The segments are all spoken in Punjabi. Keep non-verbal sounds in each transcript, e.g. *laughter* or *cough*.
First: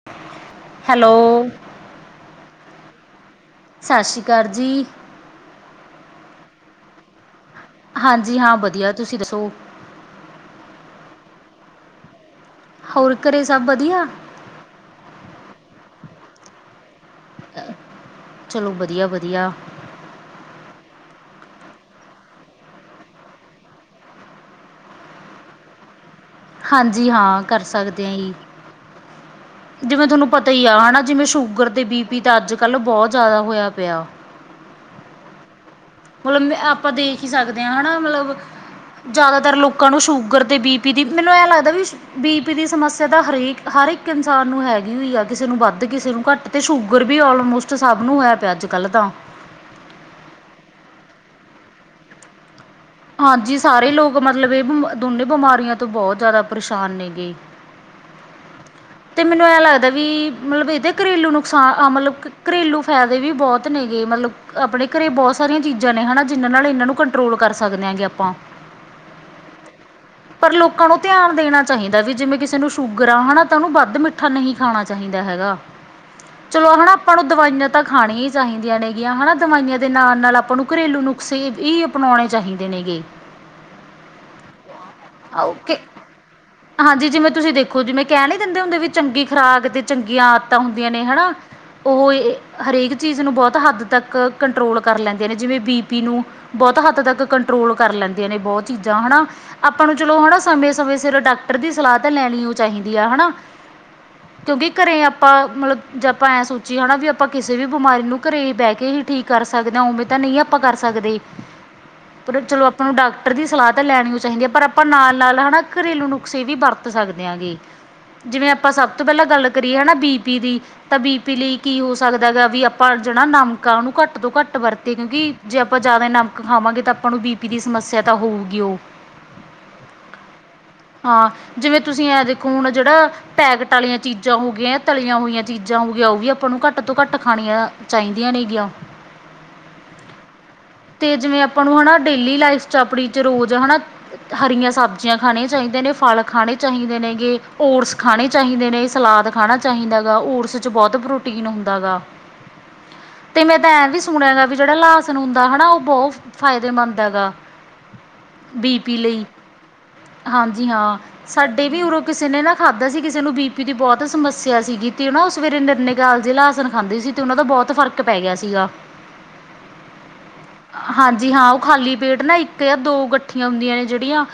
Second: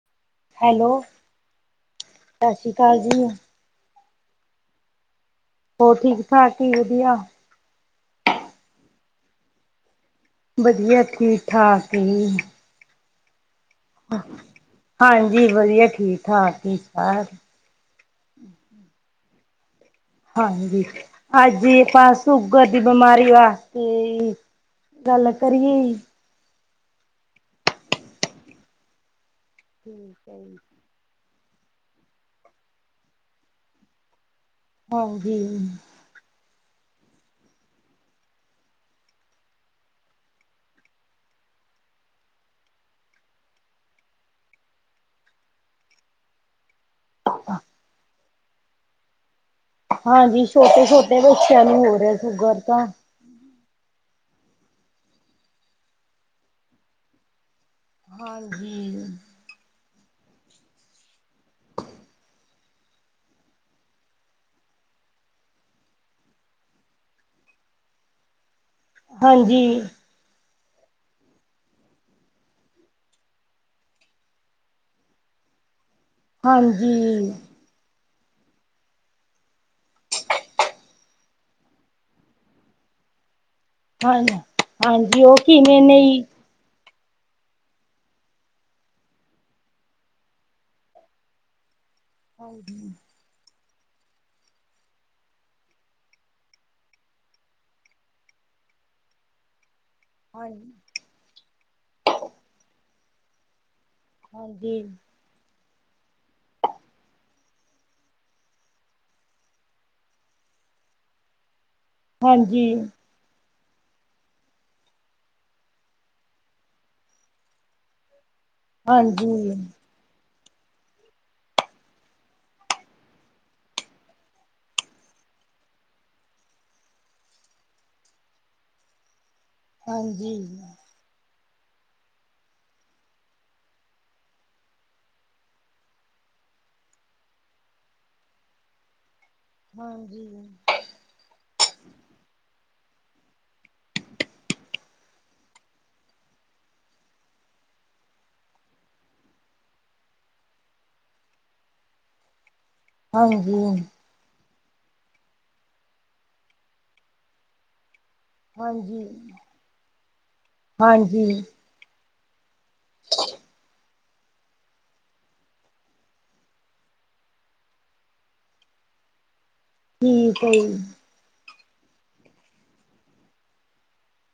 *unintelligible* ਹੈਲੋ, ਸਸ ਸ਼੍ਰੀ ਅਕਾਲ ਜੀ। ਸਸ ਸ਼੍ਰੀ ਕਾਰ ਜੀ। ਹੋਰ ਠੀਕ-ਠਾਕ ਈ ਵਧੀਆ? ਹਾਂਜੀ, ਹਾਂ ਵਧੀਆ ਤੁਸੀਂ ਦੱਸੋ? ਵਧੀਆਂ ਠੀਕ ਠਾਕ ਐ ਜੀ। ਹੋਰ ਕਰੇਂ ਸਭ ਵਧੀਆਂ? ਹਾਂਜੀ, ਵਧੀਆਂ ਠੀਕ ਠਾਕ ਕੀ ਸਾਰ ਚਲੋਂ ਵਧੀਆਂ ਵਧੀਆਂ। ਹਾਂਜੀ, *unintelligible* ਸ਼ੂਗਰ ਦੀ ਬਿਮਾਰੀ ਵਾਸਤੇ ਗੱਲ ਕਰੀਂ ਹਾਂਜੀ, ਹਾਂ ਕਰ ਸੱਕਦੇ ਹਾਂ ਈ। ਜਿਵੇਂ ਠੀਕ ਤੁਹਾਨੂੰ ਹੈ ਪਤਾ ਜੀ ਹੀ ਆਂ ਹਨਾ ਜਿਵੇਂ ਸ਼ੂਗਰ ਤੇ ਬੀ ਪੀ ਤਾਂ ਅੱਜ ਕੱਲ੍ਹ ਬਹੁਤ ਜ਼ਿਆਦਾ ਹੋਇਆਂ ਪਿਆ। ਹਾਂਜੀ। ਮਲਬ ਆਪਾਂ ਦੇਖ ਹੀ ਸਕਦੇ ਹਾਂ ਹਨਾਂ ਮਲਬ ਜ਼ਿਆਦਾਤਰ ਲੋਕਾਂ ਨੂੰ ਸ਼ੂਗਰ ਤੇ ਬੀ-ਪੀ ਦੀ ਮੈਨੂੰ ਐ ਲੱਗਦਾ ਵੀ ਬੀ-ਪੀ ਦੀ ਸਮੱਸਿਆ ਤਾਂ ਹਰੇਕ ਹਰ ਇੱਕ ਇਨਸਾਨ ਨੂੰ ਹੈਂਗੀ ਉ ਆ ਕਿਸੇ ਨੂੰ ਵੱਧ ਕਿਸੇ ਨੂੰ ਘੱਟ ਤੇ, ਸ਼ੂ ਗੁਰ ਵੀ ਆਲਮੋਸਟ ਸਭ ਨੂੰ ਹੋਇਆਂ ਪਿਆ ਅੱਜ-ਕੱਲ੍ਹ ਤਾਂ। ਹਾਂਜੀ, ਛੋਟੇ ਛੋਟੇ ਬੱਚਿਆਂ ਨੂੰ ਹੋ ਰਿਹਾਂ ਸ਼ੂਗਰ ਤਾਂ। ਹਾਂਜੀ, ਸਾਰੇ ਲੋਕ ਮਤਲਬ ਇਹ ਬ ਦੋਨੇ ਬਿਮਾਰੀਆਂ ਤੋਂ ਬਹੁਤ ਜ਼ਿਆਦਾ ਪਰੇਸ਼ਾਨ ਨੇ ਗੇ। ਹਾਂਜੀ। ਮੈਨੂੰ ਇਹ ਲੱਗਦਾ ਵੀ ਮਲਬ ਇਹਦੇ ਘਰੇਲੂ ਨੁਕਸਾਨ ਅ ਮਲਬ ਘਰੇਲੂ ਫ਼ਾਇਦੇ ਵੀ ਬਹੁਤ ਨੇਗੇ ਮਲਬ ਆਪਣੇਂ ਘਰੇ ਬਹੁਤ ਸਾਰੀਆਂ ਚੀਜ਼ਾਂ ਨੇ ਹਨਾਂ ਜਿਹਨਾਂ ਨਾਲ ਇਹਨਾਂ ਨੂੰ ਕੰਟਰੋਲ ਕਰ ਸੱਕਨੇ ਹਾਂਗੇ ਆਪਾਂ। ਹਾਂਜੀ। ਪਰ ਲੋਕਾਂ ਨੂੰ ਧਿਆਂਨ ਦੇਣਾਂ ਚਾਹੀਂਦਾ ਵੀ ਜਿਵੇਂ ਕਿਸੇ ਨੂੰ ਸ਼ੂਗਰ ਆ ਹਨਾ। ਤਾਂ ਉਣੁ ਵੱਧ ਮਿੱਠਾ ਨਹੀਂ ਖਾਣਾਂ ਚਾਹੀਦਾਂ ਹੈਗਾ, ਚਲੋ ਹਾ ਆਪਾਂ ਨੂੰ ਹਾਂਜੀ ਦਵਾਈਆਂ ਤਾਂ ਖਾਣੀਆਂ ਚਾਹੀਦੀਆਂ ਨੇਗੀਆਂ ਹਨਾ ਦਵਾਈਆਂ ਦੇ ਨਾਲ ਨਾਲ ਆਪਾਂ ਨੂੰ ਘਰੇਲੂ ਨੁਸਖੇ ਹੀ ਅਪਣਾਉਣੇ ਚਾਹੀਦੇ ਨੇ ਗੇ। ਹਾਂ, ਹਾਂਜੀ ਉਹ ਕਿਵੇਂ ਓਕੇ ਨਯੀ ਹਾਂਜੀ ਜਿਵੇਂ ਤੁਸੀਂ ਦੇਖੋ ਜਿਵੇਂ ਕਹਿ ਨੀ ਦਿੰਦੇ ਹੁੰਦੇ ਵੀ ਚੰਗੀ ਖੁਰਾਕ ਤੇ ਚੰਗੀਆਂ ਆਦਤਾਂ ਹੁੰਦੀਆਂ ਨੇ ਹਨਾਂ। ਉਹ ਹਾਂਜੀ ਹਰੇਕ ਚੀਜ਼ ਨੂੰ ਬਹੁਤ ਹੱਦ ਤੱਕ ਕੰਟਰੋਲ ਕਰ ਲੈਂਦੇ ਨੇ ਜਿਵੇਂ ਬੀ-ਪੀ ਨੂੰ। ਬਹੁਤ ਹੱਦ ਤੱਕ ਕੰਟਰੋਲ ਕਰ ਲੈਂਦੇ ਨੇ ਬਹੁਤ ਚੀਜ਼ਾਂ ਹਨਾਂ। ਆਪਾਂ ਨੂੰ ਚਲੋ ਹਨਾ ਹਾਂਜੀ ਸਮੇਂ ਸਮੇਂ ਸਿਰ ਡਾਕਟਰ ਦੀ ਸਲਾਹ ਤਾਂ ਲੈਣੀ ਉ ਚਾਹੀਦੀ ਆ ਹਨਾਂ। ਕਿਉਂਕਿ ਹਾਂਜੀ ਘਰੇਂ ਆਪਾਂ ਮਤਲਬ ਜੇ ਆਪਾਂ ਐਂ ਸੋਚੀਏ ਹਨਾ ਵੀ ਆਪਾਂ ਕਿਸੇਂ ਵੀ ਬਿਮਾਰੀ ਨੂੰ ਕਰੇਂ ਬਹਿ ਕੇ ਹੀ ਠੀਕ ਕਰ ਸਕਦੇ ਹਾਂ ਉਵੇਂ ਤਾਂ ਨਹੀਂ ਆਪਾਂ ਕਰ ਸਕਦੇ। *inaudible* ਪਰ ਚਲੋਂ ਹਾਂਜੀ ਆਪਾਂ ਨੂੰ ਡਾਕਟਰ ਦੀ ਸਲਾਹ ਤਾਂ ਲੈਂਣੀ ਚਾਹੀਦੀ ਆ ਪਰ ਆਪਾਂ ਨਾਲ ਨਾਲ ਹਨਾ ਘਰੇਲੂ ਨੁਕਸੇ ਵੀ ਵਰਤ ਸਕਦੇ ਹਾਂਗੇ, ਜਿਵੇ ਅਪ ਪਰ ਸਭ ਤੋਂ ਹਾਂਜੀ, ਪਹਿਲਾਂ ਗੱਲ ਕਰੀਏ ਹਨਾ ਬੀ-ਪੀ ਦੀ। ਤਾਂ ਬੀ-ਪੀ ਲਈ ਕੀ ਹੋ ਸਕਦਾ ਗਾ ਵੀ ਆਪਾਂ ਜਿਹੜਾ ਨਮਕ ਆ ਉਹਨੂੰ ਘੱਟ ਤੋਂ ਘੱਟ ਵਰਤੇ ਕਿਉਂਕਿ ਜੇ ਆਪਾਂ ਜ਼ਿਆਦਾ ਨਮਕ ਖਾਵਾਂਗੇ ਤਾਂ ਆਪਾਂ ਨੂੰ ਬੀ-ਪੀ ਦੀ ਸਮੱਸਿਆ ਤਾਂ ਹੋਊਗੀ ਉਹ। ਹਾਂਜੀ। ਹਾਂ ਜਿਵੇਂ ਤੁਸੀਂ ਐ ਦੇਖੋਂ ਹੁਣ ਜਿਹੜਾ ਪੈਕਟ ਵਾਲੀਆਂ ਚੀਜ਼ਾਂ ਹੋ ਗਈਆਂ ਤਲੀਆਂ ਹੋਈਆਂ ਚੀਜ਼ਾਂ ਹੋ ਗਈਆਂ ਉਹ ਵੀ ਆਪਾਂ ਨੂੰ ਘੱਟ ਤੋਂ ਘੱਟ ਖਾਣੀਆਂ ਚਾਹੀਦੀਆਂ ਨੀਗੀਆਂ। ਹਾਂਜੀ। ਤੇ ਜਿਵੇਂ ਆਪਾਂ ਨੂੰ ਹਨਾ ਡੇਲੀ ਲਾਈਫ਼ ਚ ਆਪਣੀਂ ਚ ਰੋਜ਼ ਹਨਾ ਹਰੀਆਂ ਸਬਜ਼ੀਆਂ ਖਾਣੀਆਂ ਚਾਹੀਦੇ ਨੇ, ਫਲ ਖਾਣੇ ਚਾਹੀਦੇ ਨੇ ਗੇ, ਓਟਸ ਖਾਣੇ ਚਾਹੀਦੇ ਨੇ, ਸਲਾਦ ਖਾਣਾ ਚਾਹੀਂਦਾ ਓਟਸ ਚ ਬਹੁਤ ਪ੍ਰੋਟੀਨ ਹੁੰਦਾਂ ਗਾ। *inaudible* ਤੇ ਮੈਂ ਤਾਂ ਹਾਂਜੀ, ਐਵੀ ਸੁਣਿਆ ਹੈਗਾ ਵੀ ਜਿਹੜਾ ਲਾਸਨ ਹੁੰਦਾ, ਹਨਾਂ ਉਹ ਬਹੁਤ ਫਾਇਦੇਮੰਦ ਹੈਗਾ ਬੀ ਬੀ ਪੀ ਹਾਂਜੀ, ਲਈ, ਹਾਂਜੀ ਹਾਂ ਹਾਂਜੀ ਸਾਡੇ ਵੀ ਉਰੋਂ ਕਿਸੇਂ ਨੇ ਨਾ ਖਾਂਦਾ ਸੀ, ਕਿਸੇਂ ਨੂੰ ਬੀ ਪੀ ਦੀ ਬਹੁਤ ਬਹੁਤ ਸਮੱਸਿਆ ਸੀਗੀ, ਤੇ ਨਾ ਉਹ ਸਵੇਰੇ ਨਿਰਨੇ ਕਾਲਜੇ ਲਾਸਣ ਖਾਂਦੇ ਸੀ, ਤੇ ਉਹਨਾਂ ਦਾ ਬਹੁਤ ਫ਼ਰਕ ਪੈ ਗਿਆ ਸੀਗਾ ਠੀਕ ਏਂ। ਹਾਂਜੀ ਹਾਂ ਉਹ ਖਾਲੀ ਪੇਟ ਨਾ ਇੱਕ ਜਾ ਦੋ ਗੱਡੀਆਂ ਹੁੰਦੀਆਂ ਨੇ ਜਿਹੜੀਆਂ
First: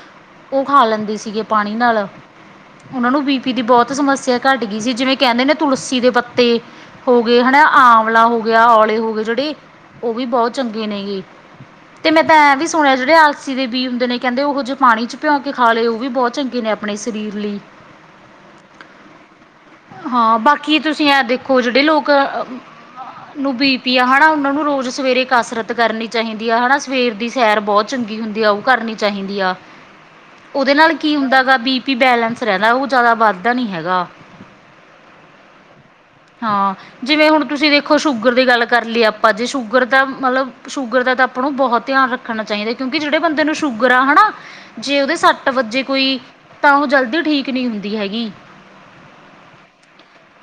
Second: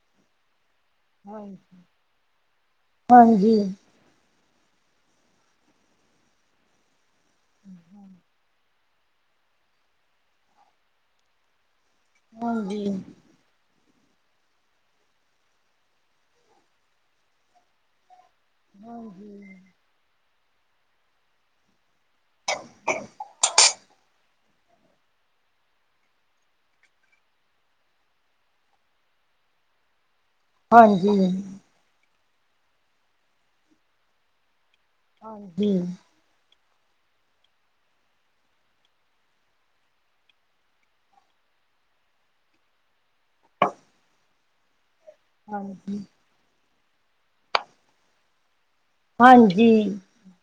ਉਹ ਖਾਂ ਲੈਂਦੇ ਸੀਗੇ ਹਾਂਜੀ, ਪਾਣੀ ਨਾਲ, ਉਹਨਾਂ ਨੂੰ ਬੀ ਪੀ ਹਾਂਜੀ, ਦੀ ਬਹੁਤ ਸਮੱਸਿਆ ਘੱਟ ਗੀ ਸੀ। ਜਿਵੇਂ ਕਹਿੰਦੇ ਨੇ ਤੁਲਸੀ ਦੇ ਪੱਤੇ ਹੋ ਗਏ ਹਨਾ, ਆਵਲਾ ਹੋ ਗਿਆ ਔਲੇ ਹੋ ਗਏ ਜਿਹੜੇ ਉਹ ਵੀ ਬਹੁਤ ਚੰਗੇ ਨੇ ਗੇ ਤੇ, ਮੈਂ ਤਾਂ ਐ ਵੀ ਹਾਂਜੀ, ਸੁਣਿਆ ਜਿਹੜੇ ਅਲਸੀ ਦੇ ਬੀਅ ਹੁੰਦੇ ਨੇ ਕਹਿੰਦੇ ਉਹ ਜੋ ਪਾਣੀ ਚ ਭਿਉ ਕੇ ਖਾ ਲੇ, ਉਹ ਵੀ ਬਹੁਤ ਚੰਗੇ ਨੇ ਆਪਣੇ ਸ਼ਰੀਰ ਲਈ ਲ਼ਓ ਜੀ‌। ਹਾਂ ਬਾਕੀ ਤੁਸੀਂ ਐਹ ਦੇਖੋਂ ਜਿਹੜੇ ਲੋਕ ਨੂੰ ਬੀ ਪੀ ਹਨਾ ਉਹਨਾਂ ਨੂੰ ਰੋਜ਼ ਸਵੇਰੇ ਕਸਰਤ ਕਰਨੀ ਚਾਹੀਦੀ, ਹਨਾ ਸਵੇਰ ਦੀ ਸੈਰ ਬਹੁਤ ਚੰਗੀ ਹੁੰਦੀ ਆ, ਉਹ ਕਰਨੀ ਚਾਹੀਦੀ ਆ *inaudible* ਉਹਦੇ ਨਾਲ ਕੀ ਹਾਂਜੀ, ਹੁੰਦਾ ਹੈਗਾ, ਬੀ ਪੀ ਬੈਲੈਂਸ ਰਹਿੰਦਾ, ਉਹ ਜ਼ਿਆਦਾ ਵੱਧਦਾ ਨੀ ਹੈਗਾ ਹਾਂਜੀ। ਹਾਂ, ਜਿਵੇਂ ਹੁਣ ਤੁਸੀਂ ਦੇਖੋ ਸ਼ੂਗਰ ਦੀ ਗੱਲ ਕਰ ਲਈਏ ਆਪਾਂ ਜੇ ਸ਼ੂਗਰ ਤਾਂ ਮਤਲਬ ਸ਼ੂਗਰ ਦਾ ਤਾਂ ਆਪਾਂ ਨੂੰ ਬਹੁਤ ਧਿਆਨ ਰੱਖਣਾ ਚਾਹੀਦਾ ਕਿਉਂਕਿ ਜਿਹੜੇ ਬੰਦੇ ਨੂੰ ਸ਼ੂਗਰ ਆ ਹਨਾ ਜੇ ਉਹਦੇ ਸ ਸੱਟ ਵੱਜੇ ਹਾਂਜੀ, ਕੋਈ, ਤਾਂ ਉਹ ਜਲਦੀ ਠੀਕ ਨੀਂ ਹੁੰਦੀ ਹੈਗੀ ਹਾਂਜੀ।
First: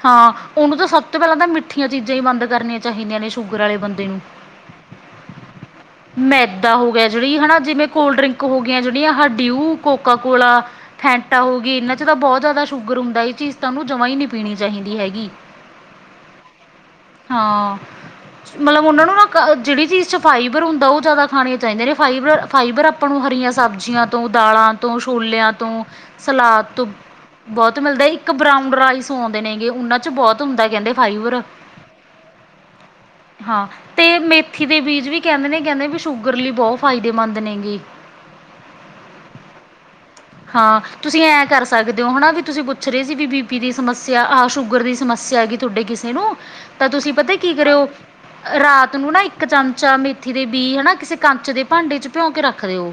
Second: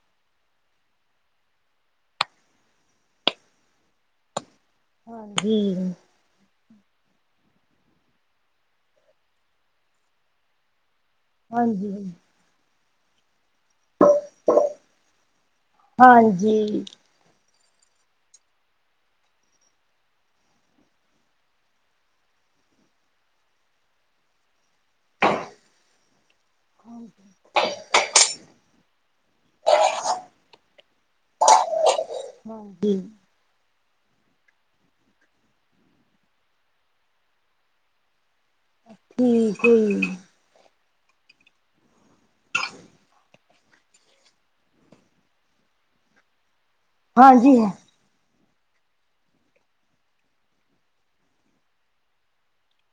ਹਾਂ ਉਹਨੂੰ ਤਾਂ ਸਭ ਤੋਂ ਪਹਿਲਾਂ ਤਾਂ ਮਿੱਠੀਆਂ ਚੀਜ਼ਾਂ ਹੀ ਬੰਦ ਕਰਨੀਆਂ ਚਾਹੀਦੀਆਂ ਨੇ, ਸ਼ੂਗਰ ਵਾਲੇ ਬੰਦੇ ਨੂੰ ਹਾਂਜੀ ਮੈਦਾ ਹੋ ਗਿਆ, ਜਿਹੜੀ ਹਨਾ ਜਿਵੇਂ ਕੋਲਡ ਡਰਿੰਕ ਹੋਗੀਆਂ ਜਿਹੜੀਆਂ ਡਿਊ, ਕੋਕਾ ਕੋਲਾ ਫੈਂਟਾ ਹੋ ਗਈ, ਇਹਨਾਂ ਚ ਹਾਂਜੀ, ਤਾਂ ਬਹੁਤ ਜ਼ਿਆਦਾ ਸ਼ੂਗਰ ਹੁੰਦਾ ਇਹ ਚੀਜ਼ ਉਹਨੂੰ ਜਮਾ ਹੀ ਨੀਂ ਪੀਨੀ ਚਾਹੀਦੀ ਹੈਗੀ, ਹਾਂਜੀ, ਹਾਂ ਮਤਲਬ ਉਹਨਾਂ ਨੂੰ ਨਾ ਜਿਹੜੀ ਚੀਜ਼ ਚ ਫਾਈਬਰ ਹੁੰਦਾ ਉਹ ਜ਼ਿਆਦਾ ਖਾਣੀਆਂ ਚਾਹੀਦੀਆਂ ਨੇ ਫਾਈਬਰ -ਫਾਈਬਰ ਆਪਾਂ ਨੂੰ ਹਰੀਆਂ ਸਬਜ਼ੀਆਂ ਤੋਂ, ਦਾਲਾਂ ਤੋਂ, ਛੋਲਿਆਂ ਤੋਂ, ਸਲਾਦ ਤੋਂ ਬਹੁਤ ਮਿਲਦਾ ਇੱਕ ਬਰਾਓ ਰਾਈਸ ਆਉਦੇ ਨੇ ਗੇ, ਉਹਨਾਂ ਚ ਬਹੁਤ ਹੁੰਦਾ ਕਹਿੰਦੇ ਫਾਈਬਰ। ਹਾਂਜੀ ਹਾਂ, ਤੇ ਮੇਥੀ ਦੇ ਬੀਜ ਵੀ ਕਹਿੰਦੇ ਨੇ ਕਹਿੰਦੇ ਵੀ ਸ਼ੂਗਰ ਲਈ ਬਹੁਤ ਫਾਇਦੇਮੰਦ ਨੇ ਗੇ ਠੀਕ ਹੋਈ ਹਾਂ, ਤੁਸੀਂ ਐਂ ਕਰ ਸਕਦੇ ਹੋ ਹਨਾ ਵੀ ਤੁਸੀਂ ਪੁੱਛ ਰੇ ਸੀ, ਬੀ ਪੀ ਬੀਪੀੀ ਦੀ ਸਮੱਸਿਆ ਆਹ ਸ਼ੂਗਰ ਦੀ ਸਮੱਸਿਆ ਹੈਗੀ ਤੁਹਾਡੇ ਕਿਸੇ ਨੂੰ ਤਾਂ ਤੁਸੀਂ ਪਤਾ ਕੀ ਜੀ, ਹਾਂਜੀ ਕਰਿਓ ਰਾਤ ਨੂੰ ਨਾ ਇੱਕ ਚਮਚਾ ਮੇਥੀ ਦੇ ਬੀਅ ਹਨਾ ਕਿਸੇ ਕਚ ਦੇ ਭਾਂਡੇ ਚ ਭਿਉਂ ਕੇ ਰੱਖ ਦਿਓ।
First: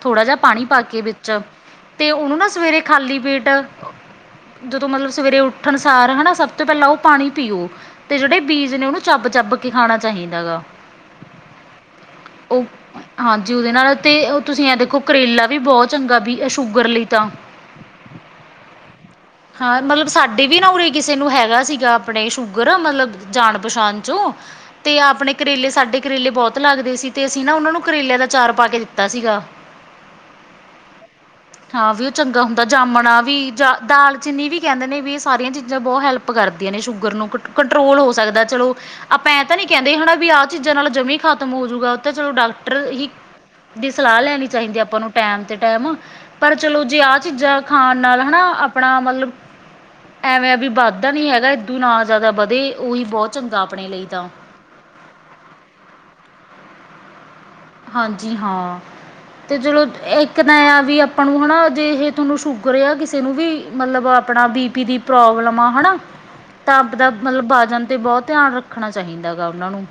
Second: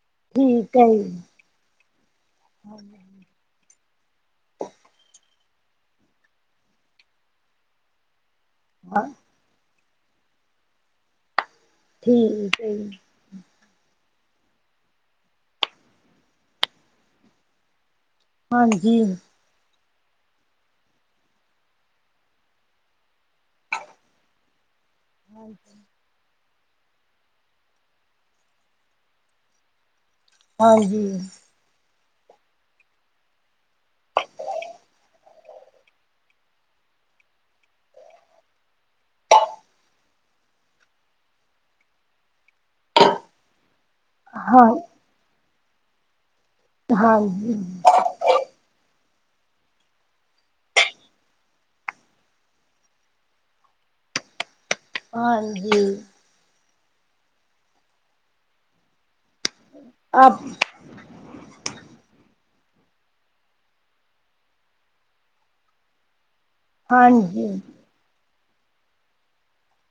ਥੋੜਾ ਜਾ ਪਾਣੀ ਠੀਕ ਪਾ ਹੈ ਕੇ ਜੀ, ਵਿੱਚ ਤੇ ਉਹਨੂੰ ਨਾ ਸਵੇਰੇ ਖਾਲੀ ਪੇਟ ਜਦੋਂ ਮਤਲਬ ਸਵੇਰੇ ਉੱਠਣ ਸਾਰ ਹਨਾ ਸਭ ਤੋਂ ਪਹਿਲਾਂ ਉਹ ਪਾਣੀ ਪੀਓ ਤੇ ਜਿਹੜੇ ਬੀਜ ਨੇ ਉਹਨੂੰ ਹਾਂ ਚੱਬ-ਚੱਬ ਕੇ ਖਾਣਾ ਚਾਹੀਦਾ ਹੈਗਾ ਠੀਕ ਹਾਂਜੀ ਉਹਦੇ ਨਾਲ ਤੇ, ਓ ਤੁਸੀਂ ਐ ਦੇਖੋ ਕਰੇਲਾ ਵੀ ਬਹੁਤ ਚੰਗਾ ਬੀ ਇਹ ਸ਼ੂਗਰ ਲਈ ਤਾਂ ਹਾਂਜੀ। ਹਾਂ, ਮਤਲਬ ਸਾਡੇ ਵੀ ਨਾ ਉਰੇ ਕਿਸੇ ਨੂੰ ਹੈਗਾ ਸੀਗਾ ਆਪਣੇ ਸ਼ੂਗਰ ਮਤਲਬ ਜਾਨ ਪਛਾਣ ਚੋ ਤੇ ਆਪਣੇ ਕਰੇਲੇ ਸਾਡੇ ਕਰੇਲੇ ਬਹੁਤ ਲੱਗਦੇ ਸੀ। ਤੇ ਅਸੀਂ ਓਨਾਂ ਨੂੰ ਕਰੇਲਿਆਂ ਦਾ ਚਾਰ ਪਾ ਕੇ ਦਿੱਤਾ ਸੀਗਾ। ਹਾਂਜੀ ਹਾਂ, ਵਿਊ ਚੰਗਾ ਹੁੰਦਾ ਜਾਮਣਾ ਵੀ ਦਾਲ ਚੀਨੀ ਵੀ ਕਹਿੰਦੇ ਨੇ ਵੀ ਏ ਸਾਰੀਆਂ ਚੀਜ਼ਾਂ ਬੋਤ ਹੈਲਪ ਕਰਦੀਆਂ ਨੇ ਸ਼ੂਗਰ ਨੂੰ ਕੰ-ਕੰਟਰੋਲ ਹੋ ਸਕਦਾ ਚਲੋ ਆਪਾਂ ਐ ਤਾਂ ਨੀ ਕਹਿੰਦੇ ਹਨਾ ਵੀ ਆਹ ਚੀਜ਼ਾਂ ਨਾਲ ਜਮੀ ਖਤਮ ਹੋਜੂਗਾ ਓ ਤੇ ਚਲੋ ਡਾਕਟਰ ਹੀ ਦੀ ਸਲਾਹ ਲੈਣੀ ਹਾਂ, ਚਾਹੀਦੀ ਆਪਾਂ ਨੂੰ ਟੈਮ ਤੇ ਟੈਮ ਪਰ ਚਲੋ ਜੇ ਆਹ ਹਾਂਜੀ, ਚੀਜ਼ਾਂ ਖਾਣ ਨਾਲ ਹਨਾ ਆਪਣਾ ਮਤਲਬ ਐਵੇਂ ਆ ਵੀ ਵੱਧਦਾ ਨੀ ਹੈਗਾ ਇੱਦੋਂ ਨਾ ਜਿਆਦਾ ਵਧੇ ਓਹੀ ਬੋਤ ਚੰਗਾ ਆਪਣੇ ਲਈ ਤਾਂ ਹਾਂਜੀ ਹਾਂਜੀ ਹਾਂ, ਤੇ ਚਲੋ ਇੱਕ ਆਪ ਤਾਂ ਐ ਆ ਵੀ, ਆਪਾਂ ਨੂੰ ਹਨਾ ਜੇ ਇਹ ਤੁਹਾਨੂੰ ਸ਼ੂਗਰ ਆ ਕਿਸੇ ਨੂੰ ਵੀ ਮਤਲਬ ਆਪਣਾ ਬੀ ਪੀ ਦੀ ਪ੍ਰੋਬਲਮ ਆ ਹਨਾ। *inaudible* ਤਾਂ ਆਪ ਦਾ ਮਤਲਬ ਹਾਂਜੀ, ਬਾਜਨ ਤੇ ਬੋ ਧਿਆਨ ਰੱਖਣਾ ਚਾਹੀਦਾ ਗਾ ਓਨਾਂ ਨੂੰ।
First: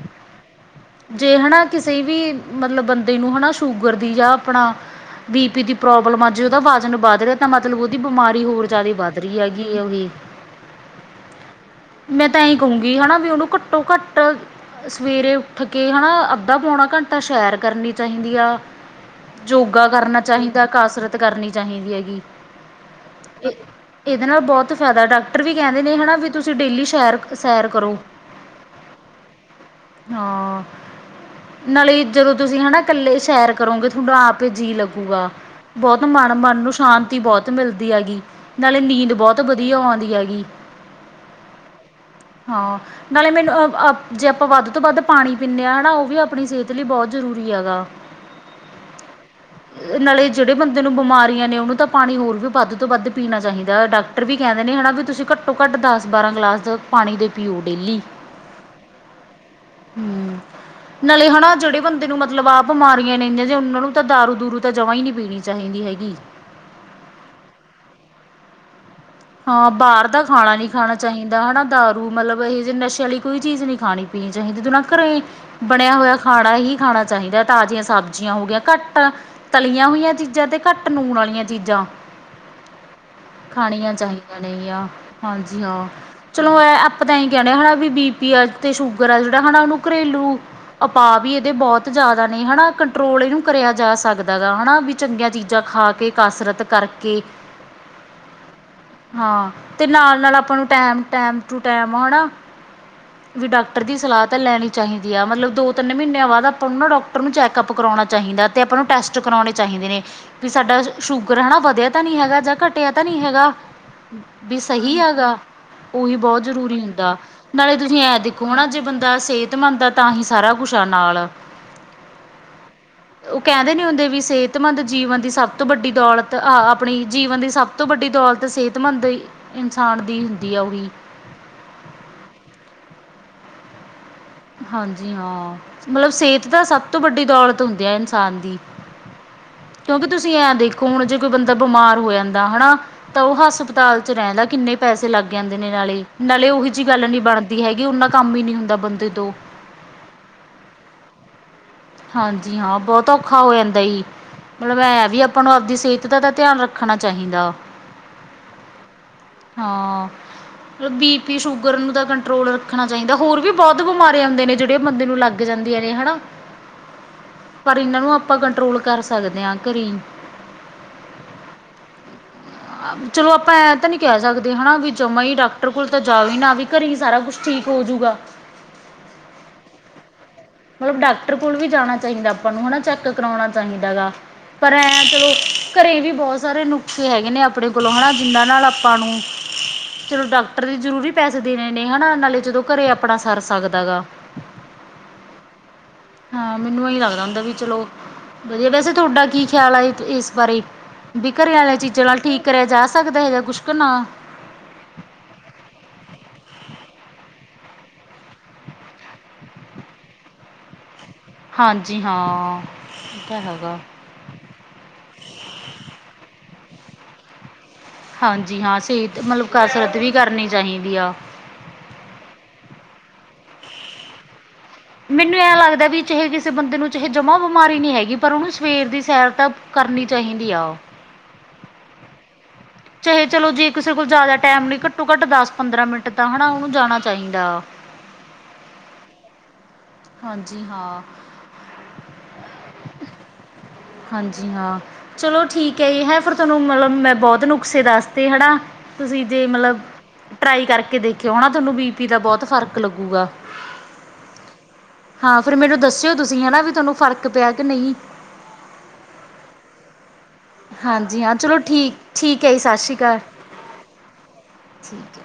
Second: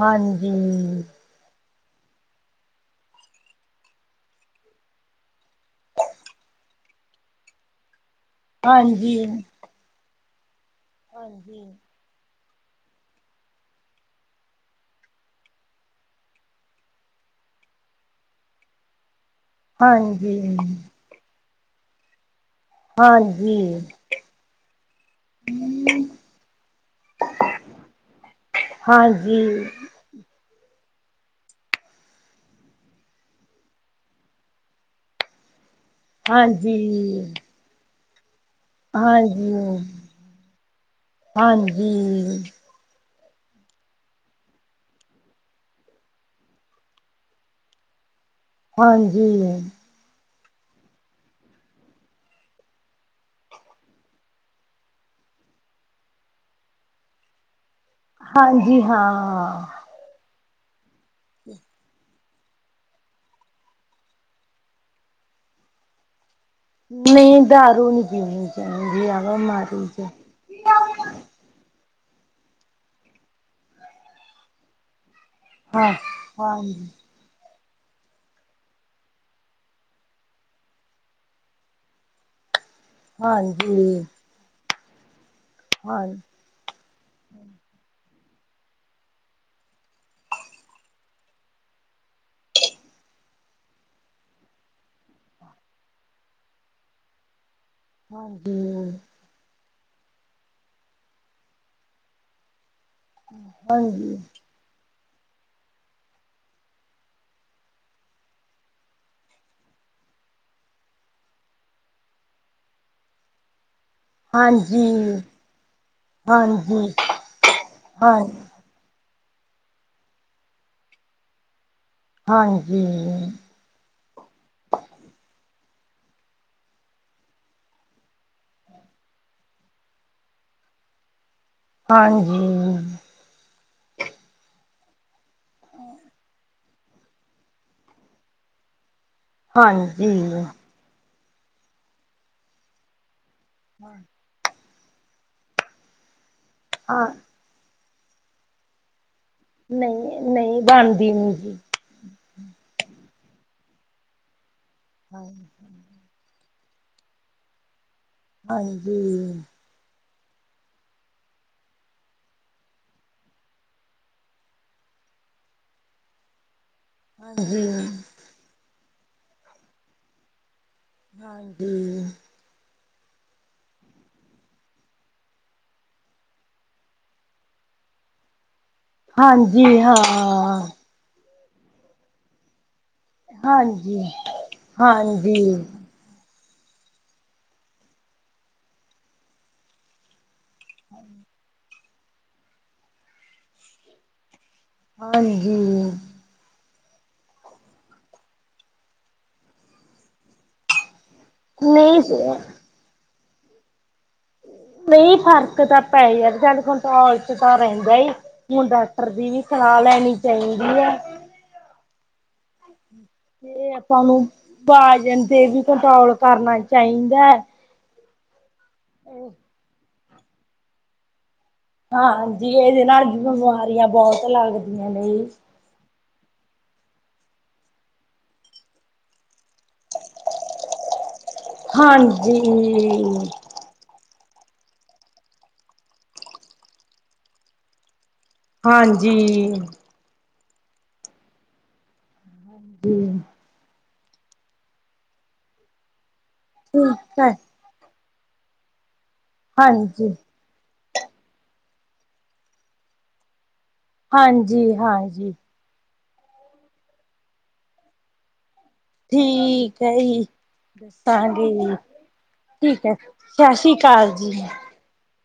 ਹਾਂਜੀ। ਜੇ ਹਨਾ ਕਿਸੇ ਵੀ ਮਤਲਬ ਬੰਦੇ ਨੂੰ ਹਨਾ ਸ਼ੂਗਰ ਦੀ ਜਾਂ ਆਪਣਾ। ਬੀ ਪੀ ਦੀ ਪ੍ਰੋਬਲਮ ਜੇ ਓਦਾ ਵਜ਼ਨ ਵੱਧ ਰਿਆ। ਤਾਂ ਮਤਲਬ ਓਦੀ ਬਿਮਾਰੀ ਹੋਰ ਜਿਆਦਾ ਹਾਂਜੀ, ਵੱਧ ਰੀ ਆ ਗੀ ਓਹੀ। ਹਾਂਜੀ। ਮੈਂ ਤਾਂ ਐਈ ਕਹੂੰਗੀ ਹਨਾ ਵੀ ਉਹਨੂੰ ਘੱਟੋ ਘੱਟ ਸਵੇਰੇ। ਉੱਠ ਕੇ ਹਨਾ ਅੱਧਾ ਪੌਣਾ ਘੰਟਾ ਸੈਰ ਕਰਨੀ ਚਾਹੀਦੀ ਆ। ਯੋਗਾ ਕਰਨਾ ਹਾਂਜੀ, ਚਾਹੀਦਾ ਹਾਂਜੀ, ਕਸਰਤ ਕਰਨੀ ਚਾਹੀਦੀ ਆ ਗੀ। ਹਾਂਜੀ। ਏਦੇ ਨਾਲ ਬਹੁਤ ਫਾਇਦਾ ਡਾਕਟਰ ਵੀ ਕਹਿੰਦੇ ਨੇ ਹਨਾ ਵੀ ਤੁਸੀਂ ਡੇਲੀ ਸੈਰ ਸੈਰ ਕਰੋ। ਹਾਂਜੀ। ਹਾਂ। ਨਾਲੇ ਜਦੋਂ ਤੁਸੀਂ ਹਨਾ ਕੱਲੇ ਸੈਰ ਕਰੋਗੇ ਥੋਡਾ ਆਪੇ ਜੀਅ ਲੱਗੂਗਾ। ਬਹੁਤ ਮਨ ਮਨ ਨੂੰ ਹਾਂਜੀ, ਸ਼ਾਂਤੀ ਬਹੁਤ ਮਿਲਦੀ ਆ ਗੀ। ਨਾਲੇ ਨੀਂਦ ਬਹੁਤ ਹਾਂਜੀ, ਵਧੀਆ ਆਉਂਦੀ ਆ ਗੀ ਹਾਂ। ਨਾਲੇ ਮੈਨੂੰ ਜੇ ਆਪਾਂ ਵੱਧ ਤੋਂ ਵੱਧ। ਪਾਣੀ ਪੀਨੇ ਆ ਹਨਾ ਓ ਵੀ ਆਪਣੀ ਸਿਹਤ ਲਈ ਬਹੁਤ ਜ਼ਰੂਰੀ ਆ ਗਾ। ਹਾਂਜੀ। ਨਾਲੇ ਜਿਹੜੇ ਬੰਦੇ ਨੂੰ ਬਿਮਾਰੀਆਂ ਨੇ ਉਹਨੂੰ ਤਾਂ ਪਾਣੀ ਹੋਰ ਵੀ ਵੱਧ ਤੋਂ ਵੱਧ ਪੀਣਾ ਚਾਹੀਦਾ ਡਾ ਡਾਕਟਰ ਵੀ ਕਹਿੰਦੇ ਨੇ ਹਨਾ ਵੀ ਤੁਸੀਂ ਘੱਟੋ ਘੱਟ ਦਸ ਬਾਰਾਂ ਗਲਾਸ ਪਾਣੀ ਦੇ ਪੀਓ ਡੇਲੀ। ਹਾਂਜੀ ਹਾਂ। ਹੂੰ, ਨਾਲੇ ਹਨਾ ਜਿਹੜੇ ਬੰਦੇ ਨੂੰ ਮਤਲਬ ਆਪ ਬਿਮਾਰੀਆਂ ਨੇ ਅਈ ਜਾ ਓਨਾਂ ਨੂੰ ਤਾਂ ਦਾਰੂ ਦੁਰੂ ਤਾਂ ਜਮਾਂ ਈ ਨੀ ਪੀਣੀ ਚਾਹੀਦੀ ਹੈਗੀ। ਨਈ, ਦਾਰੂ ਨੀ ਪੀਣੀ ਚਾਹੀਦੀ। ਹਾਂ ਬਿਮਾਰੀ ਚ ਬਾਰ ਦਾ। ਖਾਣਾ ਨੀ ਖਾਣਾ ਚਾਹੀਦਾ ਹਨਾ ਦਾਰੂ ਮਤਲਬ ਇਹੋ ਜੇ ਨਸ਼ੇ ਆਲੀ ਕੋਈ ਚੀਜ਼ ਨੀ ਖਾਣੀ ਪੀਣੀ ਚਾਹੀਦੀ ਤੂੰ ਨਾ ਘਰੇ। ਹਾਂ, ਬਣਿਆ ਹੋਇਆ ਖਾਣਾ ਈ ਹਾਂਜੀ, ਖਾਣਾ ਚਾਹੀਦਾ ਤਾਜ਼ੀਆਂ ਸਬਜ਼ੀਆਂ ਹੋਗੀਆਂ ਘੱਟ ਤਲੀਆਂ ਹੋਈਆਂ ਚੀਜ਼ਾਂ ਤੇ ਘੱਟ ਲੂਣ ਆਲੀਆਂ ਚੀਜ਼ਾਂ। ਹਾਂਜੀ। *unintelligible* ਹਾਂਜੀ ਹਾਂ। ਚਲੋ ਆਪਾਂ ਤਾਂ ਐਈ ਕਹਿਣੇ ਆ ਵੀ ਬੀ ਪੀ ਆ ਤੇ ਸ਼ੂਗਰ ਆ ਜਿਹੜ ਹਨਾਂ ਓਨੂੰ ਘਰੇਲੂ। ਉਪਾਅ ਵੀ ਐਦੇ ਬਹੁਤ ਜਆਦਾ ਨੇ ਹੈਨਾ ਕੰਟਰੋਲ ਏਹਨੂੰ ਕਰਿਆ ਜਾ ਸਕਦਾ ਗਾ ਹੈਨਾ ਵੀ ਚੰਗੀਆਂ ਚੀਜ਼ਾਂ ਖਾ ਕੇ। ਤੇ ਕਸਰਤ ਕਰਕੇ ਹਾਂਜੀ ਹਾਂ ਤੇ ਨਾਲ-ਨਾਲ ਆਪਾਂ ਨੂੰ ਟੈਮ-ਟੈਮ ਟੂ ਟੈਮ ਆਣਾ ਵੀ ਡਾਕਟਰ ਦੀ ਹਾਂਜੀ, ਸਲਾਹ ਤਾਂ ਲੈਣੀ ਚਾਹੀਦੀ ਆ ਮਤਲਬ ਦੋ-ਤਿੰਨ ਮੀਹਨੇਆਂ ਬਾਦ ਆਪਾਂ ਨੂੰ ਨਾ ਡੋਕਟਰ ਨੂੰ ਚੈੱਕਅਪ ਕਰੋਉਣਾ ਚਾਹੀਦਾ ਤੇ ਆਪਾਂ ਨੂੰ ਟੈਸਟ ਕਰਾਉਣੇ ਚਾਹੀਦੇ ਨੇ ਵੀ ਸਾਡਾ ਸ਼ੂਗਰ ਹੈ ਨਾ ਵਧਆ ਤਾਂ ਨੀ ਹੈਗਾ ਜਾਂ ਘਟਆ ਤਾਂ ਨੀ ਹੈਗਾ। ਵੀ ਹਾਂਜੀ, ਸਹੀ ਹੈਗਾ, ਉਹੀ ਬਹੁਤ ਜ਼ਰੂਰੀ ਹਾਂਜੀ, ਹੁੰਦਾ, ਨਾਲੇ ਤੁਸੀਂ ਐ ਹਾਂ, ਦੇਖੋ ਨਾ ਜੇ ਬੰਦ ਦਾ ਸੇਹਤਮੰਦ ਐ ਤਾਂ ਹੀ ਸਾਰਾ ਕੁਛ ਐ ਨਾਲ ਹਾਂਜੀ ਕੈਹੰਦੇ ਨੀ ਹੁੰਦੇ ਵੀ ਸੇਹਤਮੰਦ ਜੀਵਨ ਦੀ ਸਭ ਤੋਂ ਵੱਡੀ ਦੌਲਤ ਆ, ਆਪਣੀ ਜੀਵਨ ਦੀ ਸਭ ਤੋਂ ਵੱਡੀ ਦੌਲਤ ਤੇ ਸੇਹਤਮੰਦ ਇਨਸਾਨ ਦੀ ਹੁੰਦੀ ਆ ਓ ਵੀ ਹਾਂਜੀ ਹਾਂਜੀ ਹਾਂ, ਮਤਲਬ ਸੇਹਤ ਤਾ ਸਭ ਤੋਂ ਵੱਡੀ ਦੋਲਤ ਹੁੰਦੀ ਐ ਇਨਸਾਨ ਦੀ। ਕਿਉਂਕਿ ਹਾਂਜੀ ਤੁਸੀਂ ਐਂ ਦੇਖੋ ਹੁਣ ਜੇ ਕੋਈ ਬੰਦਾ ਬਿਮਾਰ ਹੋ ਜਾਂਦਾ ਹੈਨਾ ਤਾਂ ਓਹ ਹਸ ਸਪਤਾਲ ਚ ਰੈਹੰਣਾ ਕਿੰਨੇ ਪੈਸੇ ਲੱਗ ਜਾਂਦੇ ਨੇ ਨਾਲੇ-ਨਾਲੇ ਉਹੀ ਜਿਹੀ ਹਾਂ ਗੱਲ ਨੀ ਬਣਦੀ ਦੀ ਹੈਗੀ ਉਨਾ ਕੰਮ ਹੀ ਨੀ ਹੁੰਦਾ ਬੰਦੇ ਤੋਂ ਨਹੀਂ-ਨਹੀਂ ਬਣਦੀ ਨੀ ਜੀ ਹਾਂਜੀ ਹਾਂ ਬਹੁਤ ਧੋਖਾ ਹੋ ਜਾਂਦਾ ਈ, ਮਤਲਬ ਐਵੀ ਹਾਂ ਆਪਾਂ ਨੂੰ ਆਪਦੀ ਸੇਹਤ ਦਾ ਤਾਂ ਧਿਆਨ ਰੱਖ ਰੱਖਣਾ ਚਾਹੀਦਾ ਹਾਂਜੀ ਹਾਂ ਮਤਲਬ ਬੀ ਪੀ, ਸ਼ੂਗਰ ਨੂੰ ਦਾ ਕੰਟਰੋਲ ਰੱਖਣਾ ਚਾਈਦਾ, ਹੋਰ ਵੀ ਬਹੁਤ ਬਿਮਾਰੇ ਆਂਦੇ ਨੇ ਜੇਹੜੇ ਬੰਦੇ ਨੂੰ ਲੱਗ ਲੱਗ ਜਾਂਦੀਆਂ ਨੇ ਹੈਨਾ ਹਾਂਜੀ ਪਰ ਇੱਨਾਂ ਨੂੰ ਆਪਾਂ ਕੰਟਰੋਲ ਕਰ ਸਕਦੇ ਆਂ ਘਰੀ ਹਾਂਜੀ। ਚਲੋ ਆਪਾਂ ਐ ਤਾਂ ਨੀ ਕੈਹ ਸਕਦੇ ਹੈਨਾ ਵੀ ਜਮਾਂ ਹੀ ਡਾਕਟਰ ਕੋਲ ਤਾਂ ਜਾਵੇ ਨਾ ਵੀ ਘਰੇ ਈ ਸਾਰਾ ਕੁਛ ਠੀਕ ਹੋਜੂਗਾ। ਹਾਂਜੀ ਹਾਂ। ਮਤਲਬ ਡਾਕਟਰ ਕੋਲ ਵੀ ਜਾਣਾ ਚਾਹੀਦਾ ਆਪਾਂ ਨੂੰ ਚੈੱਕ ਕਰਾਉਣਾ ਚਾਹੀਦਾ ਹਾਂਜੀ ਗਾ ਪਰ ਐਂ ਚਲੋ ਹਾਂਜੀ ਘਰੇ ਵੀ ਬਹੁਤ ਸਾਰੇ ਨੁਕਸ਼ੇ ਹੈਗੇ ਨੇ ਆਪ ਆਪਣੇ ਕੋਲੋਂ ਹੈਨਾ, ਜਿੱਨਾਂ ਨਾਲ ਆਪਾਂ ਨੂੰ ਚਲੋ ਡਾਕਟਰ ਦੇ ਜ਼ਰੂਰੀ ਪੈਸੇ ਦੇਣੇ ਨੇ ਹੈਨਾ ਨਾਲੇ ਜਦੋਂ ਘਰੇ ਆਪਣਾ ਸਰ ਸਕਦਾ ਗਾ ਹਾਂਜੀ। ਹਾਂ ਮੈਨੂੰ ਏਹੀ ਲੱਗਦਾ ਹੁੰਦਾ ਵੀ ਚਲੋ ਵਧੀਆ ਵੈਸੇ ਤੁਹਾਡਾ ਕੀ ਖਆਲ ਐ ਇਸ ਚੀਜ ਬਾਰੇ ਵੀ ਘਰੇ ਆਲੀਆਂ ਨਹੀਂ ਚੀਜ਼ਾਂ ਨਾਲ ਠੀਕ ਕਰੇਆ ਜਾ ਸਕਦਾ ਹੇਗਾ ਕੁਛ ਕੇ ਨਾ ਨਈ ਫ਼ਰਕ ਤਾਂ ਪੈਈ ਜਾਂਦੈ ਕੰਟਰੋਲ ਤਾ ਰੈਹੰਦਾ ਹੀ ਹੁਣ ਡਾਕਟਰ ਦੀ ਵੀ ਸਲਾਹ ਲੈਣੀ ਚਾਹੀਦੀ ਐ ਹਾਂਜੀ ਹਾਂ ਇਹ ਤਾਂ ਤੇ ਹੈਗਾ ਆਪਾਂ ਨੂੰ ਭਾਜਨ ਤੇ ਵੀ ਕੰਟਰੋਲ ਕਰਨਾ ਚਾਈਂਦੈ ਹਾਂਜੀ ਹਾਂ ਸੇਹਤ ਮਤਲਬ ਕਸਰਤ ਵੀ ਕਰਨੀ ਚਾਹੀਦੀ ਆ ਹਾਂਜੀ ਏਦੇ ਨਾਲ ਬਿਮਾਰੀਆਂ ਬਹੁਤ ਲੱਗਦੀ ਮੈਨੂੰ ਐਂ ਲੱਗਦਾ ਵੀ ਚਾਹੇ ਕਿਸੇ ਬੰਦੇ ਨੂੰ ਚਾਹੇ ਜਮਾ ਬਿਮਾਰੀ ਨੀ ਹੈਗੀ ਪਰ ਓਨੂੰ ਸਵੇਰ ਦੀ ਸੈਰ ਤਾਂ ਕਰਨੀ ਚਾਹੀਦੀ ਆ ਹਾਂਜੀ ਚਾਹੇ ਚਲੋ ਜੇ ਕਿਸੇ ਕੋਲ ਜ਼ਿਆਦਾ ਟੈਮ ਨੀ ਘੱਟੋ-ਘੱਟ ਦਸ, ਪੰਦਰਾਂ ਮਿੰਟ ਤਾਂ ਹੈਨਾ ਉਹਨੂੰ ਜਾਣਾ ਚਾਈਦਾ। ਹਾਂਜੀ ਹਾਂਜੀ ਹਾਂ। ਦੇ ਹਾਂਜੀ ਹਾਂ ਚਲੋ ਠੀਕ ਐ ਹੈਂ ਫਿਰ ਤੈਨੂੰ ਮਤਲਬ ਮੈਂ ਠੀਕ ਹੈ, ਬੋਤ ਨੂੰ ਉਸੇ ਰਸਤੇ ਹੈੜਾ, ਤੁਸੀਂ ਜੇ ਮਤਲਬ ਹਾਂਜੀ, ਟਰਾਈ ਕਰਕੇ ਦੇਖਿਓ ਹਣਾ ਤਾਨੂੰ ਬੀ-ਪੀ ਦਾ ਬੋਤ ਫ਼ਰਕ ਲੱਗੂਗਾ। ਹਾਂਜੀ ਹਾਂ। ਹਾਂ ਫੇਰ ਮੈਨੂੰ ਦੱਸਿਓ ਤੁਸੀਂ ਹਨਾ ਵੀ ਤਾਨੂੰ ਫ਼ਰਕ ਪਿਆ ਕਿ ਨਈ। ਠੀਕ ਹੈ ਜੀ। ਹਾਂਜੀ ਹਾਂ ਚਲੋ ਦੱਸਾਂਗੀ, ਠੀਕ ਜੀ ਸਤਿ ਠੀਕ ਹੈ ਸ਼੍ਰੀ ਅਕਾਲ ਸਸ ਸ੍ਰੀ ਕਾਲ ਜੀ। ਠੀਕ ਐ।